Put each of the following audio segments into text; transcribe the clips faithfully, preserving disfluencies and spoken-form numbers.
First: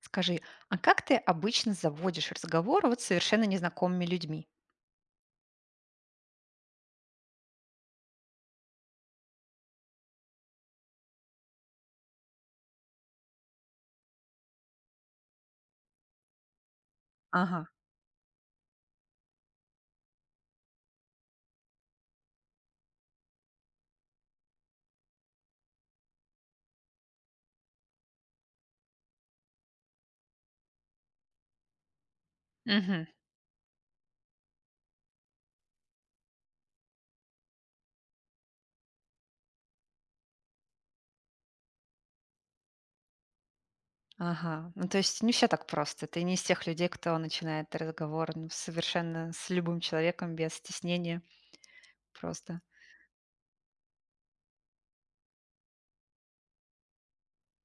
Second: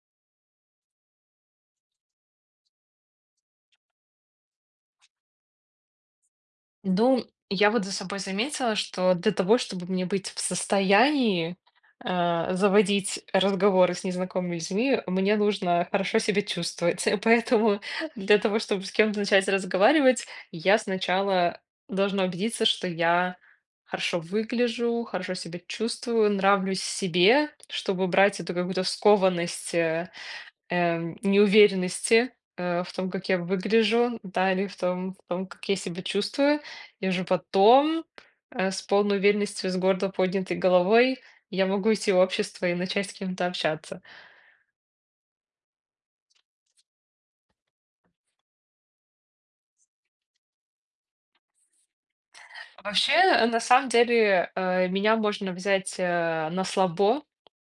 Скажи, а как ты обычно заводишь разговор вот с совершенно незнакомыми людьми? Ну, я вот за собой заметила, что для того, чтобы мне быть в состоянии, э, заводить разговоры с незнакомыми людьми, мне нужно хорошо себя чувствовать. Ага. Поэтому для того, чтобы с кем-то начать разговаривать, я сначала должна убедиться, что я хорошо выгляжу, хорошо себя чувствую, нравлюсь себе, чтобы брать эту какую-то скованность, э, эм, неуверенности, э, в Мгм. том, как я выгляжу, да, или в том, в том, как я себя чувствую. И уже потом, э, с полной уверенностью, с гордо поднятой головой я могу идти в общество и начать с кем-то общаться. Ага. Ну, то есть не все так просто. Ты не из тех людей, кто начинает разговор ну, совершенно с любым человеком без стеснения. Просто. Вообще, э, на самом деле, э, меня можно взять, э, на слабо.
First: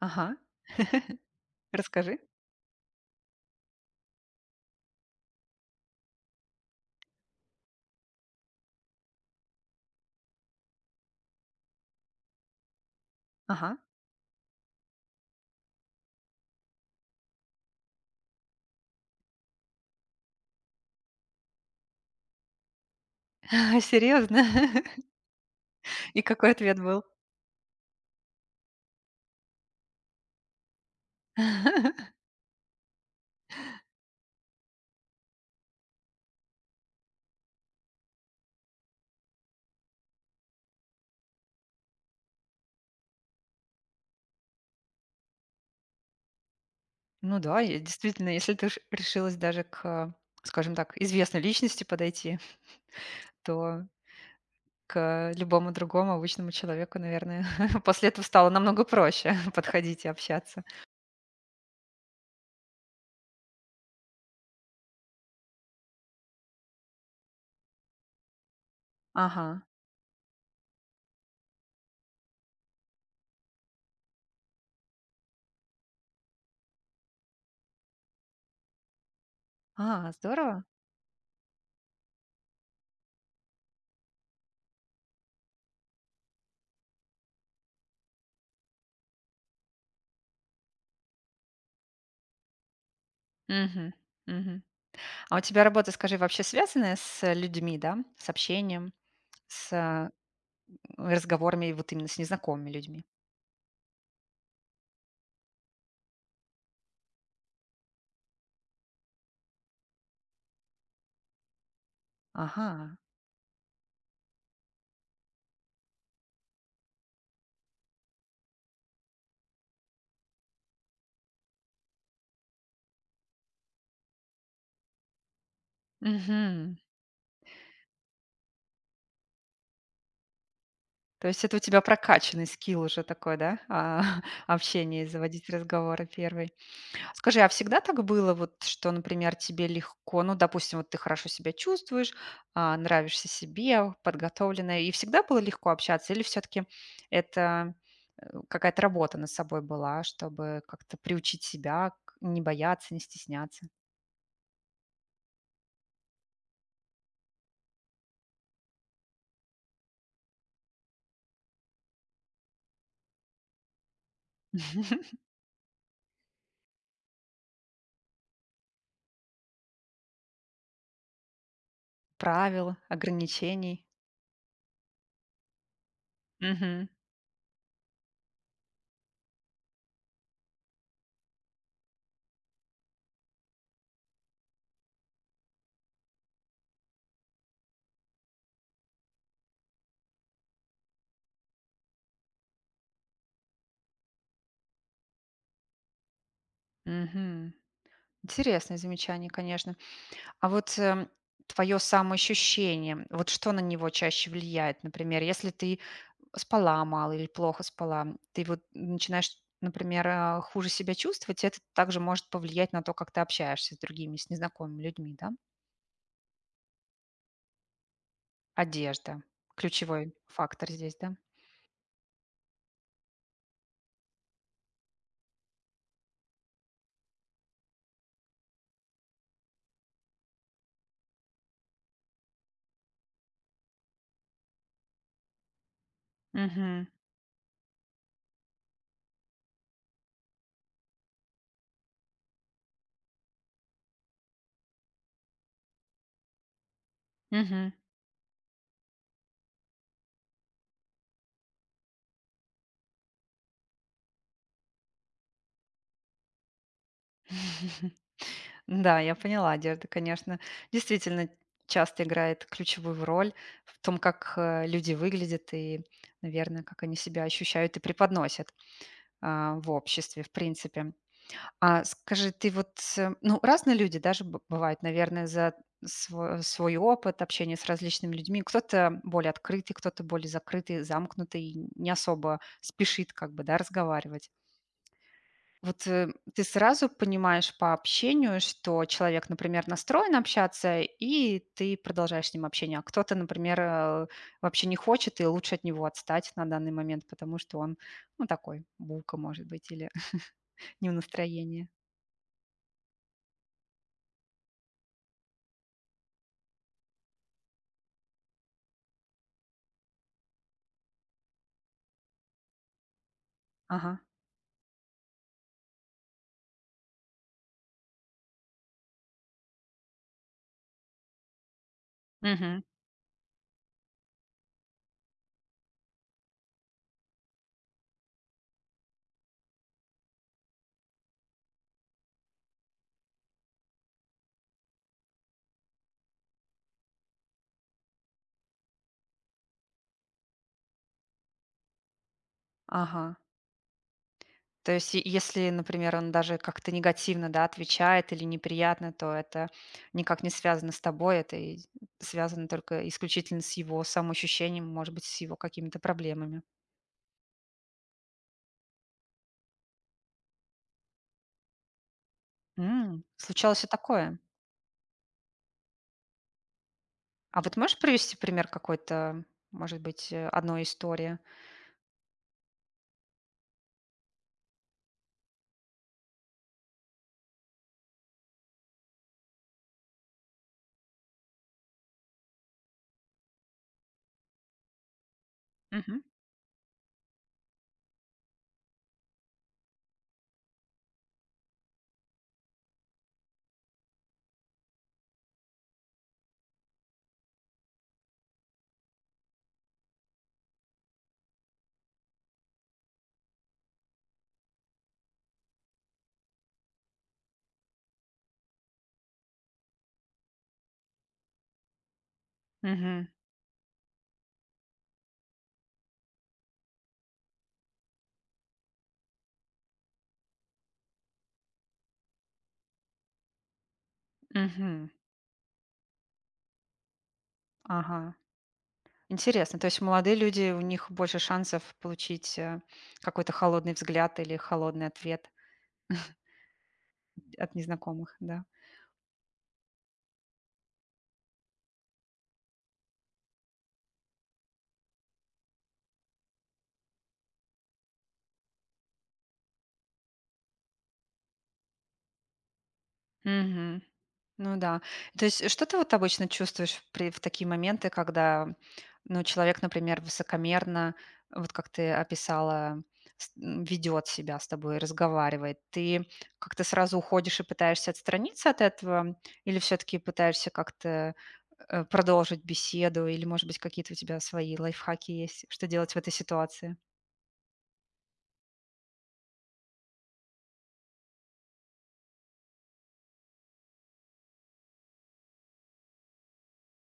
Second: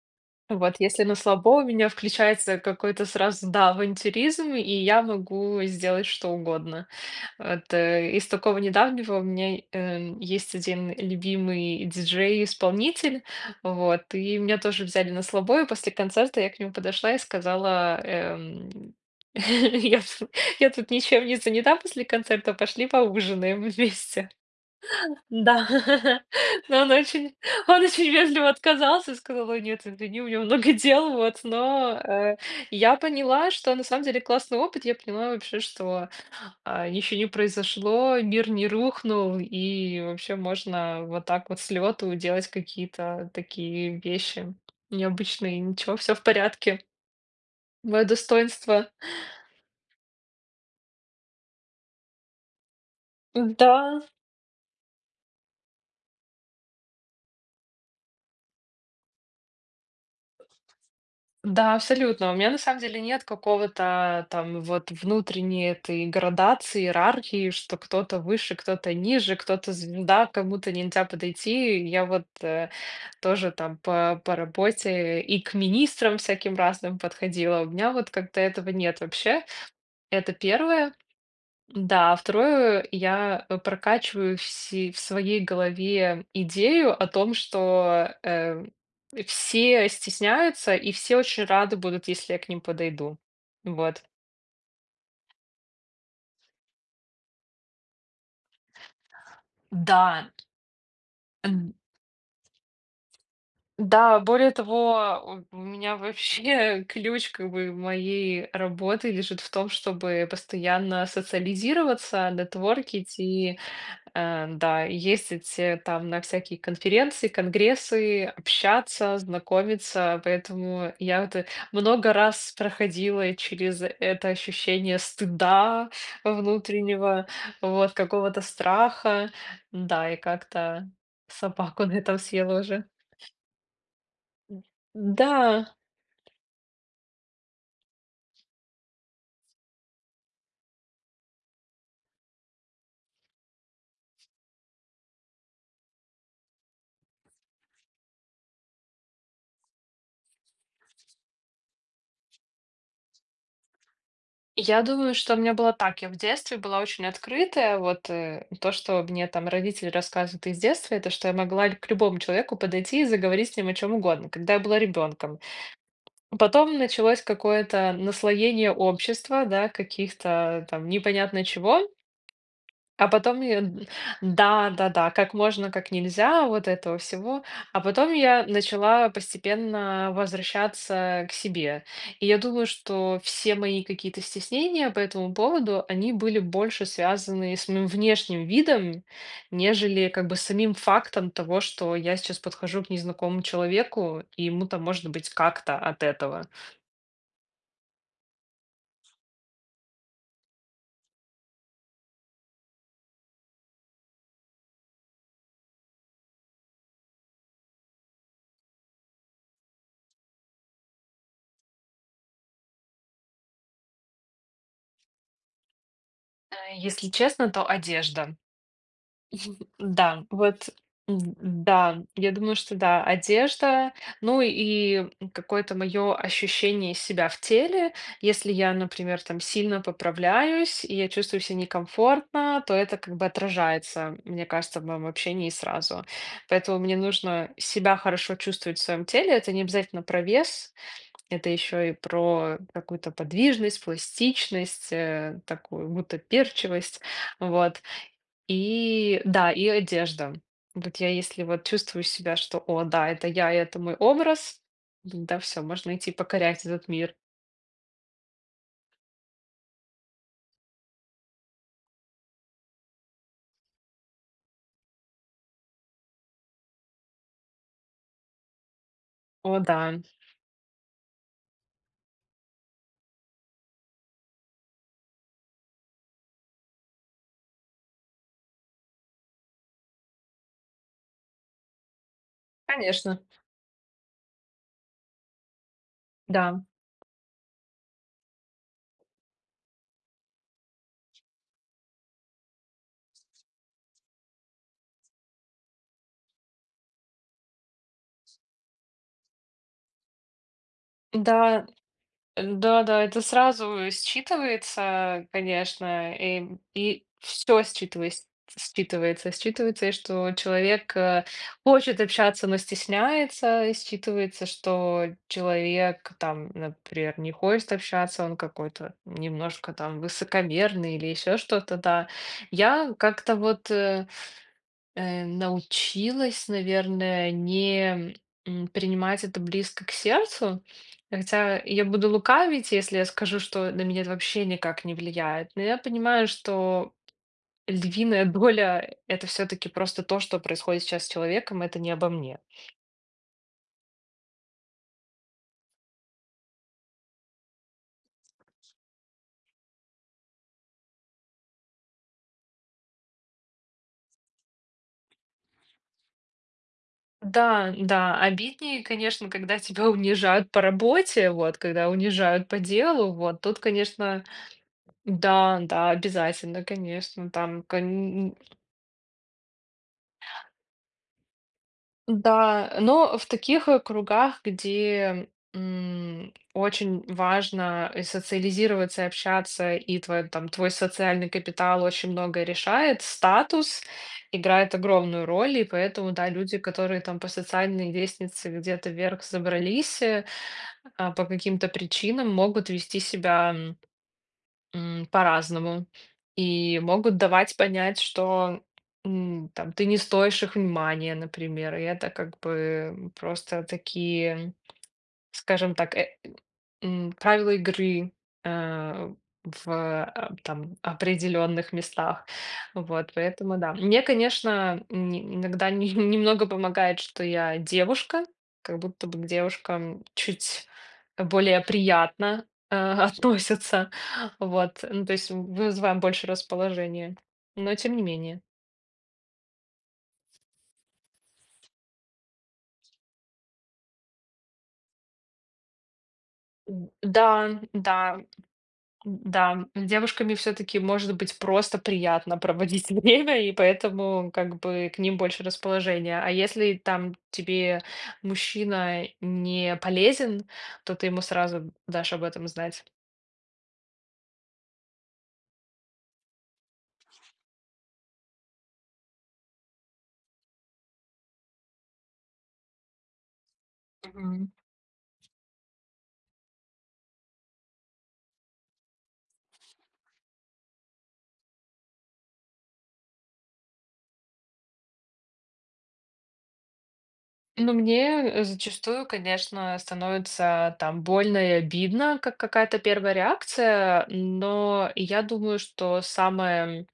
Ага. Вот, если на слабо, у меня Расскажи. включается какой-то сразу, да, авантюризм, и я могу сделать что угодно. Вот, э, из такого недавнего у меня, э, есть один любимый диджей-исполнитель, Ага. вот, и меня тоже взяли на слабое. После концерта я к нему подошла и сказала, эм: "Я тут я тут ничем не занята после концерта, пошли поужинаем Серьезно? вместе". Да. И какой ответ Но он был? очень он очень вежливо отказался, и сказал: "Ой, нет, извини, у меня много дел". Вот, но, э, я поняла, что на самом деле классный опыт. Я поняла вообще, что а, ничего не произошло, мир не рухнул, и вообще можно вот так вот с лету делать какие-то такие вещи необычные. Ничего, все в порядке. Ну да, и Мое действительно, если ты уж достоинство. решилась даже к, скажем так, известной личности подойти, Да, то к любому другому обычному человеку, наверное, после этого стало намного проще подходить и общаться. да, абсолютно. У меня на самом деле нет какого-то там вот внутренней этой градации, иерархии, что кто-то выше, кто-то ниже, Ага. кто-то звезда, к кому-то нельзя подойти. Я вот э, Тоже там по по работе и к министрам всяким разным подходила. У меня вот как-то этого нет вообще. А, Это здорово. первое. Да, а второе, я, э, прокачиваю все в своей голове идею о том, что, э, все стесняются и все очень рады будут, если я к ним подойду. Мгм. Вот. Мгм. А у тебя работа, скажи, вообще связанная с э, людьми, да? С общением, с э, Да. разговорами вот именно с незнакомыми людьми? Да, более того, у у меня вообще ключ как бы моей работы лежит в том, чтобы постоянно социализироваться, Ага. нетворкить и, э, да, ездить э, там на всякие конференции, конгрессы, общаться, знакомиться. Поэтому я вот э, много раз проходила через это ощущение стыда Мгм. внутреннего, вот какого-то страха. Да, и как-то То есть это у тебя собаку на этом прокачанный съела скилл уже. уже такой, да? А, общение, Да. заводить разговоры первый. Скажи, а всегда так было, вот, что, например, тебе легко, ну, допустим, вот ты хорошо себя чувствуешь, а, нравишься себе, подготовленная, и всегда было легко общаться, или все-таки это э, какая-то работа над собой была, чтобы как-то приучить себя к- не бояться, не стесняться? Я думаю, что у меня было так. Я в детстве была очень открытая. Вот э, то, что мне там родители рассказывают из детства, это что я могла к любому человеку подойти и заговорить с ним о чем угодно, когда я была ребенком. Потом началось какое-то наслоение общества, да, каких-то там непонятно чего. Правил, А потом я ограничений. д да-да-да, как можно, как нельзя, вот Мгм. этого всего. А потом я начала постепенно возвращаться к себе. И я думаю, что все мои какие-то стеснения по этому поводу, они были больше связаны с моим внешним видом, нежели как бы самим фактом того, что я сейчас подхожу к незнакомому человеку, и ему-то может быть как-то от этого. Мгм. Интересное замечание, конечно. А вот твое самоощущение, вот что на него чаще влияет, например, если ты спала мало или плохо спала, ты вот начинаешь, например, а, хуже себя чувствовать, это также может повлиять на то, как ты общаешься с другими, с незнакомыми людьми, да? Э, если честно, то одежда. Одежда. Ключевой Да, вот, фактор здесь, да? м, да, я думаю, что да, одежда, ну и какое-то мое ощущение себя в теле. Если я, например, там сильно поправляюсь, и я чувствую себя некомфортно, то это как бы отражается, мне кажется, в моем общении сразу. Поэтому Мгм. мне нужно себя хорошо чувствовать в своем теле. Это не обязательно про вес, это еще и про какую-то подвижность, пластичность, э, такую гутоперчивость. Мгм. Вот. И да, и одежда. Вот я если вот чувствую себя, что о, да, это я, и это мой образ, да, все, можно идти покорять этот мир. Да, я поняла, одежда, конечно, действительно часто играет ключевую роль в том, как э, люди выглядят и, наверное, как они себя ощущают и преподносят а, О, в да, обществе, в принципе. А скажи, ты вот, э, ну, разные люди, даже б- бывают, наверное, за сво- свой опыт общения с различными людьми. Кто-то более открытый, кто-то более закрытый, замкнутый, и не особо спешит конечно, как бы, да, разговаривать. Вот э, ты да. сразу понимаешь по общению, что человек, например, настроен общаться, и ты продолжаешь с ним общение. А кто-то, например, э, вообще не хочет, и лучше от него отстать на данный момент, потому что он, ну, такой, булка, может быть, или не в Да, настроении. да-да, это сразу считывается, конечно, и, и все считывается, считывается, считывается, и что человек э, хочет общаться, но стесняется, и Ага. считывается, что человек там, например, не хочет общаться, он какой-то немножко там высокомерный или еще что-то, да. Я как-то вот э, э, научилась, наверное, не м, принимать это близко к сердцу. Хотя я буду лукавить, если я скажу, что на меня это вообще никак не влияет. Но я понимаю, что львиная доля — это все-таки просто то, что происходит сейчас с человеком, это не обо мне. Ага. То есть, е если, например, он даже как-то негативно, да, отвечает или неприятно, то это никак не связано с тобой, это и связано только исключительно с его самоощущением, может быть, с его какими-то проблемами. Да, да, обиднее, конечно, когда тебя унижают по работе, вот, когда унижают по М, делу, вот, тут, случалось и такое. конечно, да, да, обязательно, конечно, А вот там, можешь привести кон- пример какой-то, может быть, э, одной истории? Да, но в таких, э, кругах, где, м, очень важно, э, социализироваться и общаться, и твой, там, твой социальный капитал очень многое решает, статус играет огромную роль, и Мгм. поэтому, да, люди, которые там по социальной лестнице где-то вверх забрались, э, а, по каким-то причинам, могут вести себя М, по-разному. И могут давать понять, что, м, там ты не стоишь их внимания, например. И это как бы просто такие, скажем так, э М, правила игры, э, в, а, там определенных местах. Мгм. Вот, поэтому да. Мне, конечно, н иногда не немного помогает, что я девушка, как будто бы к девушкам чуть более приятно, э, относятся. Вот, Мгм. ну, то есть вызываем больше расположения, но тем не Ага. менее. Интересно. То есть молодые люди, у них больше шансов получить, э, какой-то холодный взгляд или холодный ответ Д от да, незнакомых, да. да? Да, с девушками все-таки может быть просто приятно проводить время, и поэтому как бы к ним больше расположения. А если там тебе мужчина не полезен, то ты ему сразу дашь об этом знать. Мгм. Ну да. То есть что ты вот обычно чувствуешь при в такие моменты, когда, ну, человек, например, высокомерно, вот как ты описала, с м, ведет себя Мгм. с тобой, разговаривает? Ты как-то сразу уходишь и пытаешься отстраниться от этого? Или все-таки пытаешься как-то э, продолжить беседу? Или, может быть, какие-то у тебя свои лайфхаки есть, что делать в этой ситуации? Ну, мне э, зачастую, конечно, становится там больно и обидно, как какая-то первая реакция, но я думаю, что самое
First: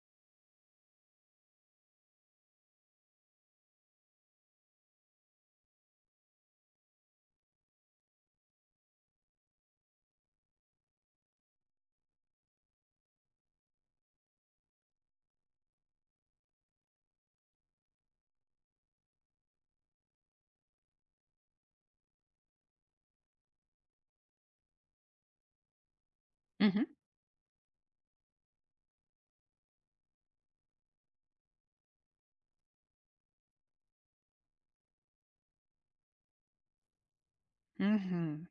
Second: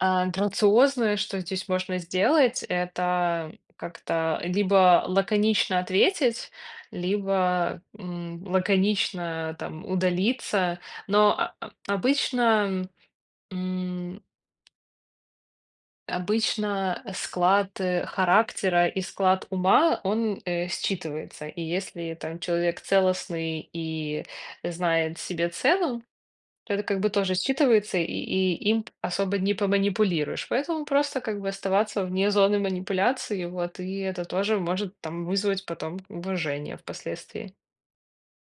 А, грациозное, что здесь можно сделать, это как-то либо лаконично ответить, либо м, лаконично там удалиться. Но а- а- обычно, м, обычно склад э, характера и склад ума, он э, считывается. И если там человек целостный и знает себе цену, то это Мгм. как бы тоже считывается, и, и им особо не поманипулируешь. Поэтому просто как бы оставаться вне зоны манипуляции, вот, и это тоже может там вызвать потом уважение впоследствии. Мгм.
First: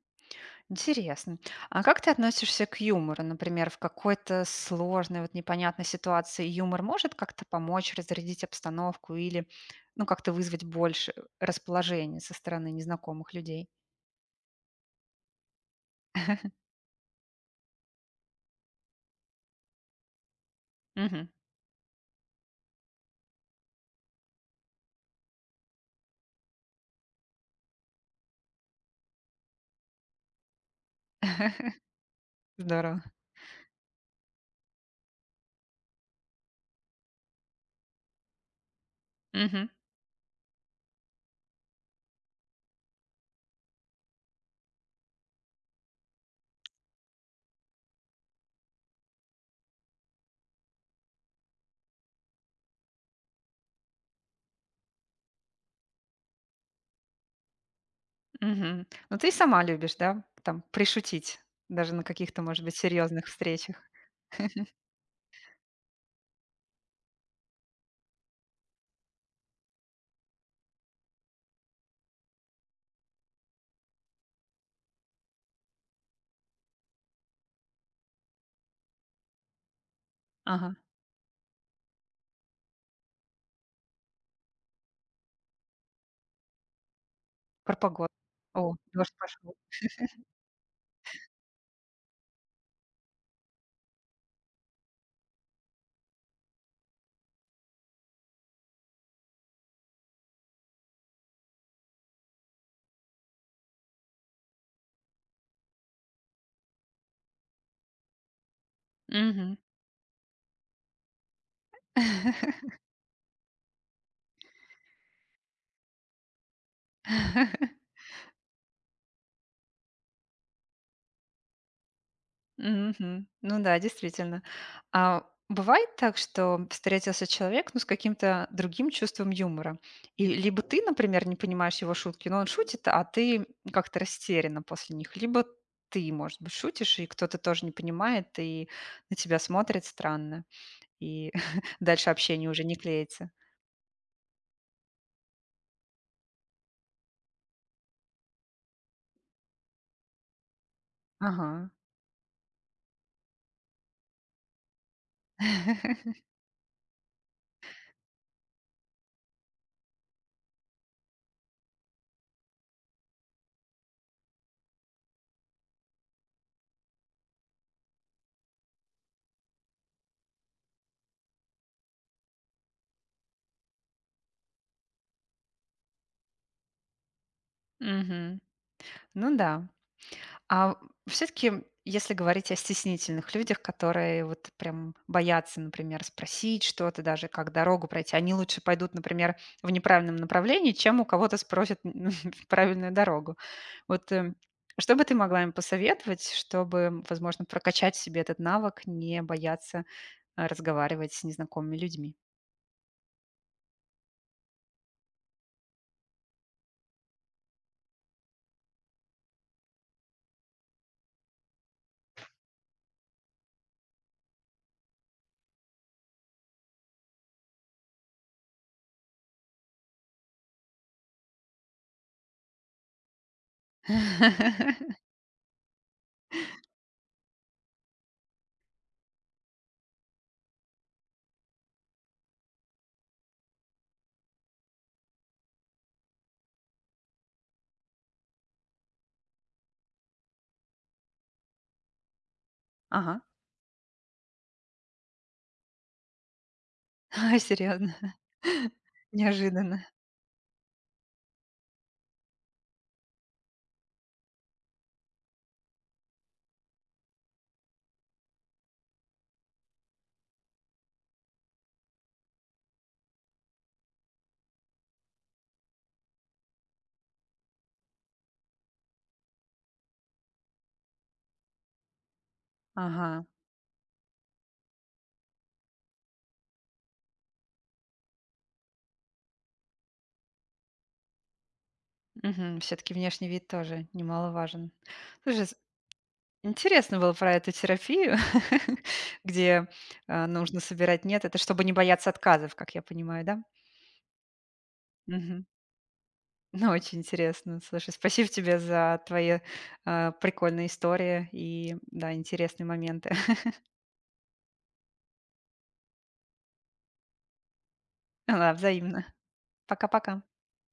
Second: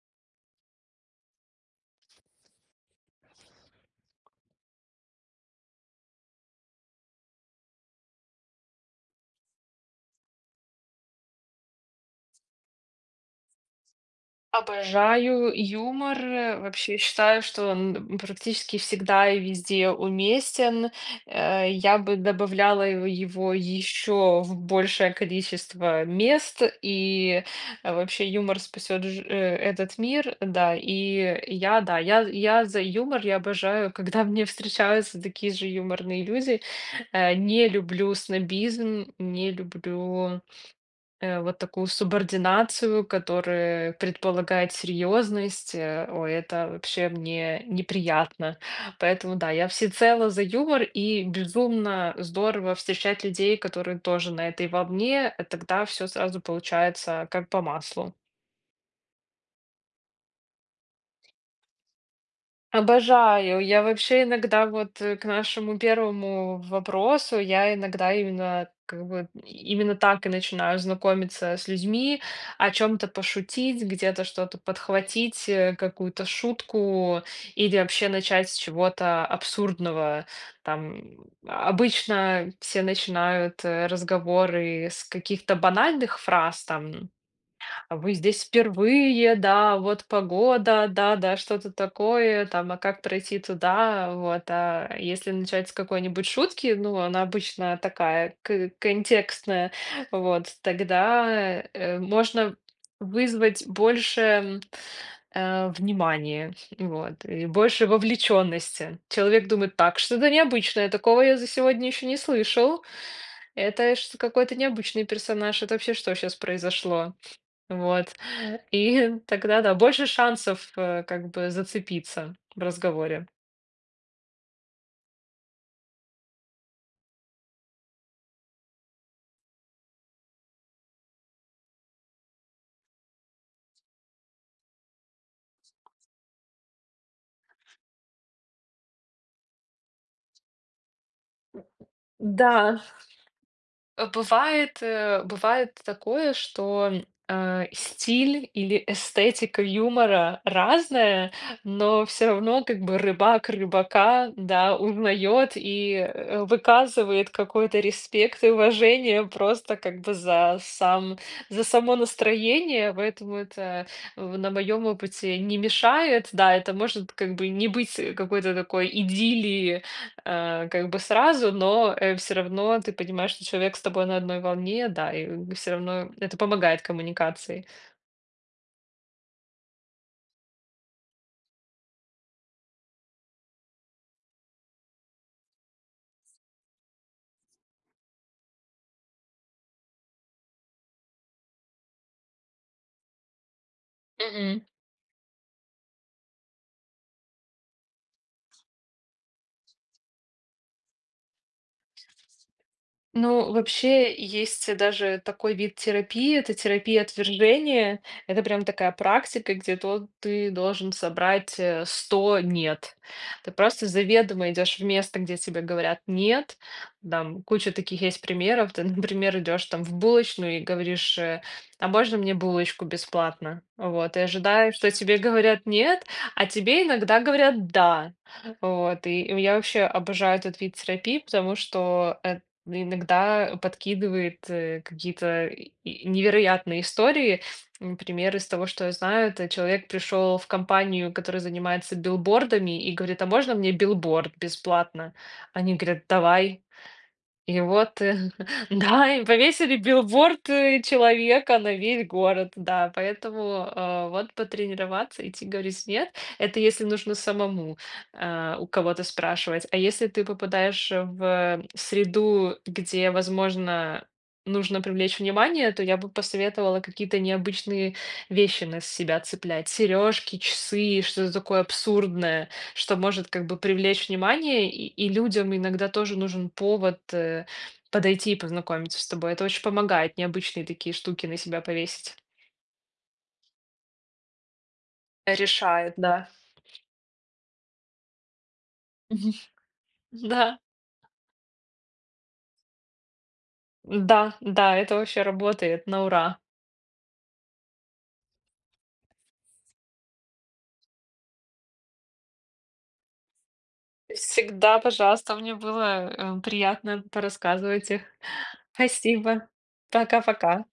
Интересно. А как ты относишься к юмору? Например, в какой-то сложной, вот непонятной ситуации юмор может как-то помочь разрядить обстановку или, ну, как-то вызвать больше расположения со стороны незнакомых людей? Обожаю юмор. э, Вообще считаю, что он практически всегда и везде уместен. Мгм. Э, Я бы добавляла его его еще в большее количество мест. И э, вообще юмор спасет ж- э, этот мир. Да, и я, да, я, я за Здорово. юмор. Я обожаю, когда мне встречаются такие же юморные люди. Э, Не люблю снобизм, не Мгм. люблю Э, вот такую субординацию, которая предполагает серьезность, э, ой, это вообще мне неприятно. Поэтому да, я всецело за юмор, и безумно здорово встречать людей, которые тоже на этой волне, э, тогда все сразу получается как по маслу. Мгм. Ну, ты и сама любишь, да, там, пришутить, даже на каких-то, может быть, серьезных Обожаю. встречах. Я вообще иногда вот, э, к нашему первому вопросу, я иногда именно как бы именно так и начинаю знакомиться с людьми, о чем то пошутить, где-то что-то подхватить, э, какую-то шутку или вообще начать с чего-то абсурдного. Ага. Там обычно все начинают, э, разговоры с каких-то банальных фраз, там Про а погоду. вы здесь О, дождь впервые, пошел. да, вот погода, да-да, что-то такое, там, а как пройти туда, вот. А если начать с какой-нибудь шутки, ну, она обычно такая к- контекстная, вот, тогда э, можно вызвать больше м, э, внимания, вот, и больше вовлеченности. Человек Мгм. думает, так, что-то необычное, такого я за сегодня еще не слышал, это ж какой-то необычный персонаж, это вообще что сейчас произошло? Вот. И тогда, да, больше шансов, э, как бы зацепиться в разговоре. Мгм. Ну да, действительно. А бывает так, что встретился человек, ну, с каким-то другим чувством юмора? И либо ты, например, не понимаешь его шутки, но он шутит, а ты как-то растеряна после них, либо ты, может быть, шутишь, и кто-то тоже не понимает, и на тебя смотрит странно, и дальше общение уже не Да, клеится. Э, бывает, э, бывает такое, что э, стиль или эстетика юмора разная, Ага. но все равно как бы рыбак рыбака, да, узнает и э, выказывает какой-то респект и уважение просто как бы за сам, за само настроение, поэтому это э, на моем опыте не мешает, да, это может как бы не быть э, какой-то такой идиллии э, как бы сразу, но все равно ты понимаешь, что человек с тобой на одной волне, да, и все равно это помогает коммуникации. Мгм. Ну да. А все-таки, если говорить о стеснительных людях, которые вот прям боятся, например, спросить что-то, даже как дорогу пройти, они лучше пойдут, например, в неправильном направлении, чем у кого-то спросят м, правильную дорогу. Вот э, что бы ты могла им посоветовать, чтобы, возможно, прокачать в себе этот навык, не бояться э, разговаривать с незнакомыми людьми? Ну, вообще есть даже такой вид терапии, это терапия отвержения. Это прям такая практика, где то ты должен собрать э, сто «нет». Ты просто заведомо идешь в место, где тебе говорят «нет». Там куча таких есть примеров. Ты, например, идешь там в булочную и говоришь, э, а можно мне булочку бесплатно? Вот, и ожидаешь, что тебе говорят «нет», а тебе иногда говорят «да». Вот, и я вообще обожаю этот вид терапии, потому что ну, иногда подкидывает э, какие-то и- и невероятные истории. Например, из того, что я знаю, это человек пришел в компанию, которая занимается билбордами, и говорит, Ага, а можно мне билборд бесплатно? Они говорят, давай. И серьезно. вот, э, да, и повесили Неожиданно. билборд, э, человека на весь город, да. Поэтому, э, вот потренироваться, идти говорить "нет" — это если нужно самому, а, у кого-то спрашивать. А если ты попадаешь в среду, где, возможно, нужно привлечь внимание, то я бы посоветовала какие-то необычные вещи на себя цеплять: сережки, часы, что-то такое абсурдное, что Ага. может как бы привлечь внимание, и, и людям иногда тоже нужен повод э, подойти и познакомиться с тобой. Это очень помогает необычные такие штуки на себя повесить. Все-таки внешний вид тоже немаловажен. Слушай, с- Решает, да. интересно было про эту терапию, Мгм. где а, Да, нужно собирать «нет». Это чтобы не бояться отказов, как я понимаю, да? да, да, это вообще Мгм. работает на ура. Ну, очень интересно. Слушай, спасибо тебе за твои а, прикольные истории и, да, интересные моменты. Всегда, пожалуйста, мне было э, приятно порассказывать их. Да, взаимно. Спасибо. Пока-пока. Пока-пока.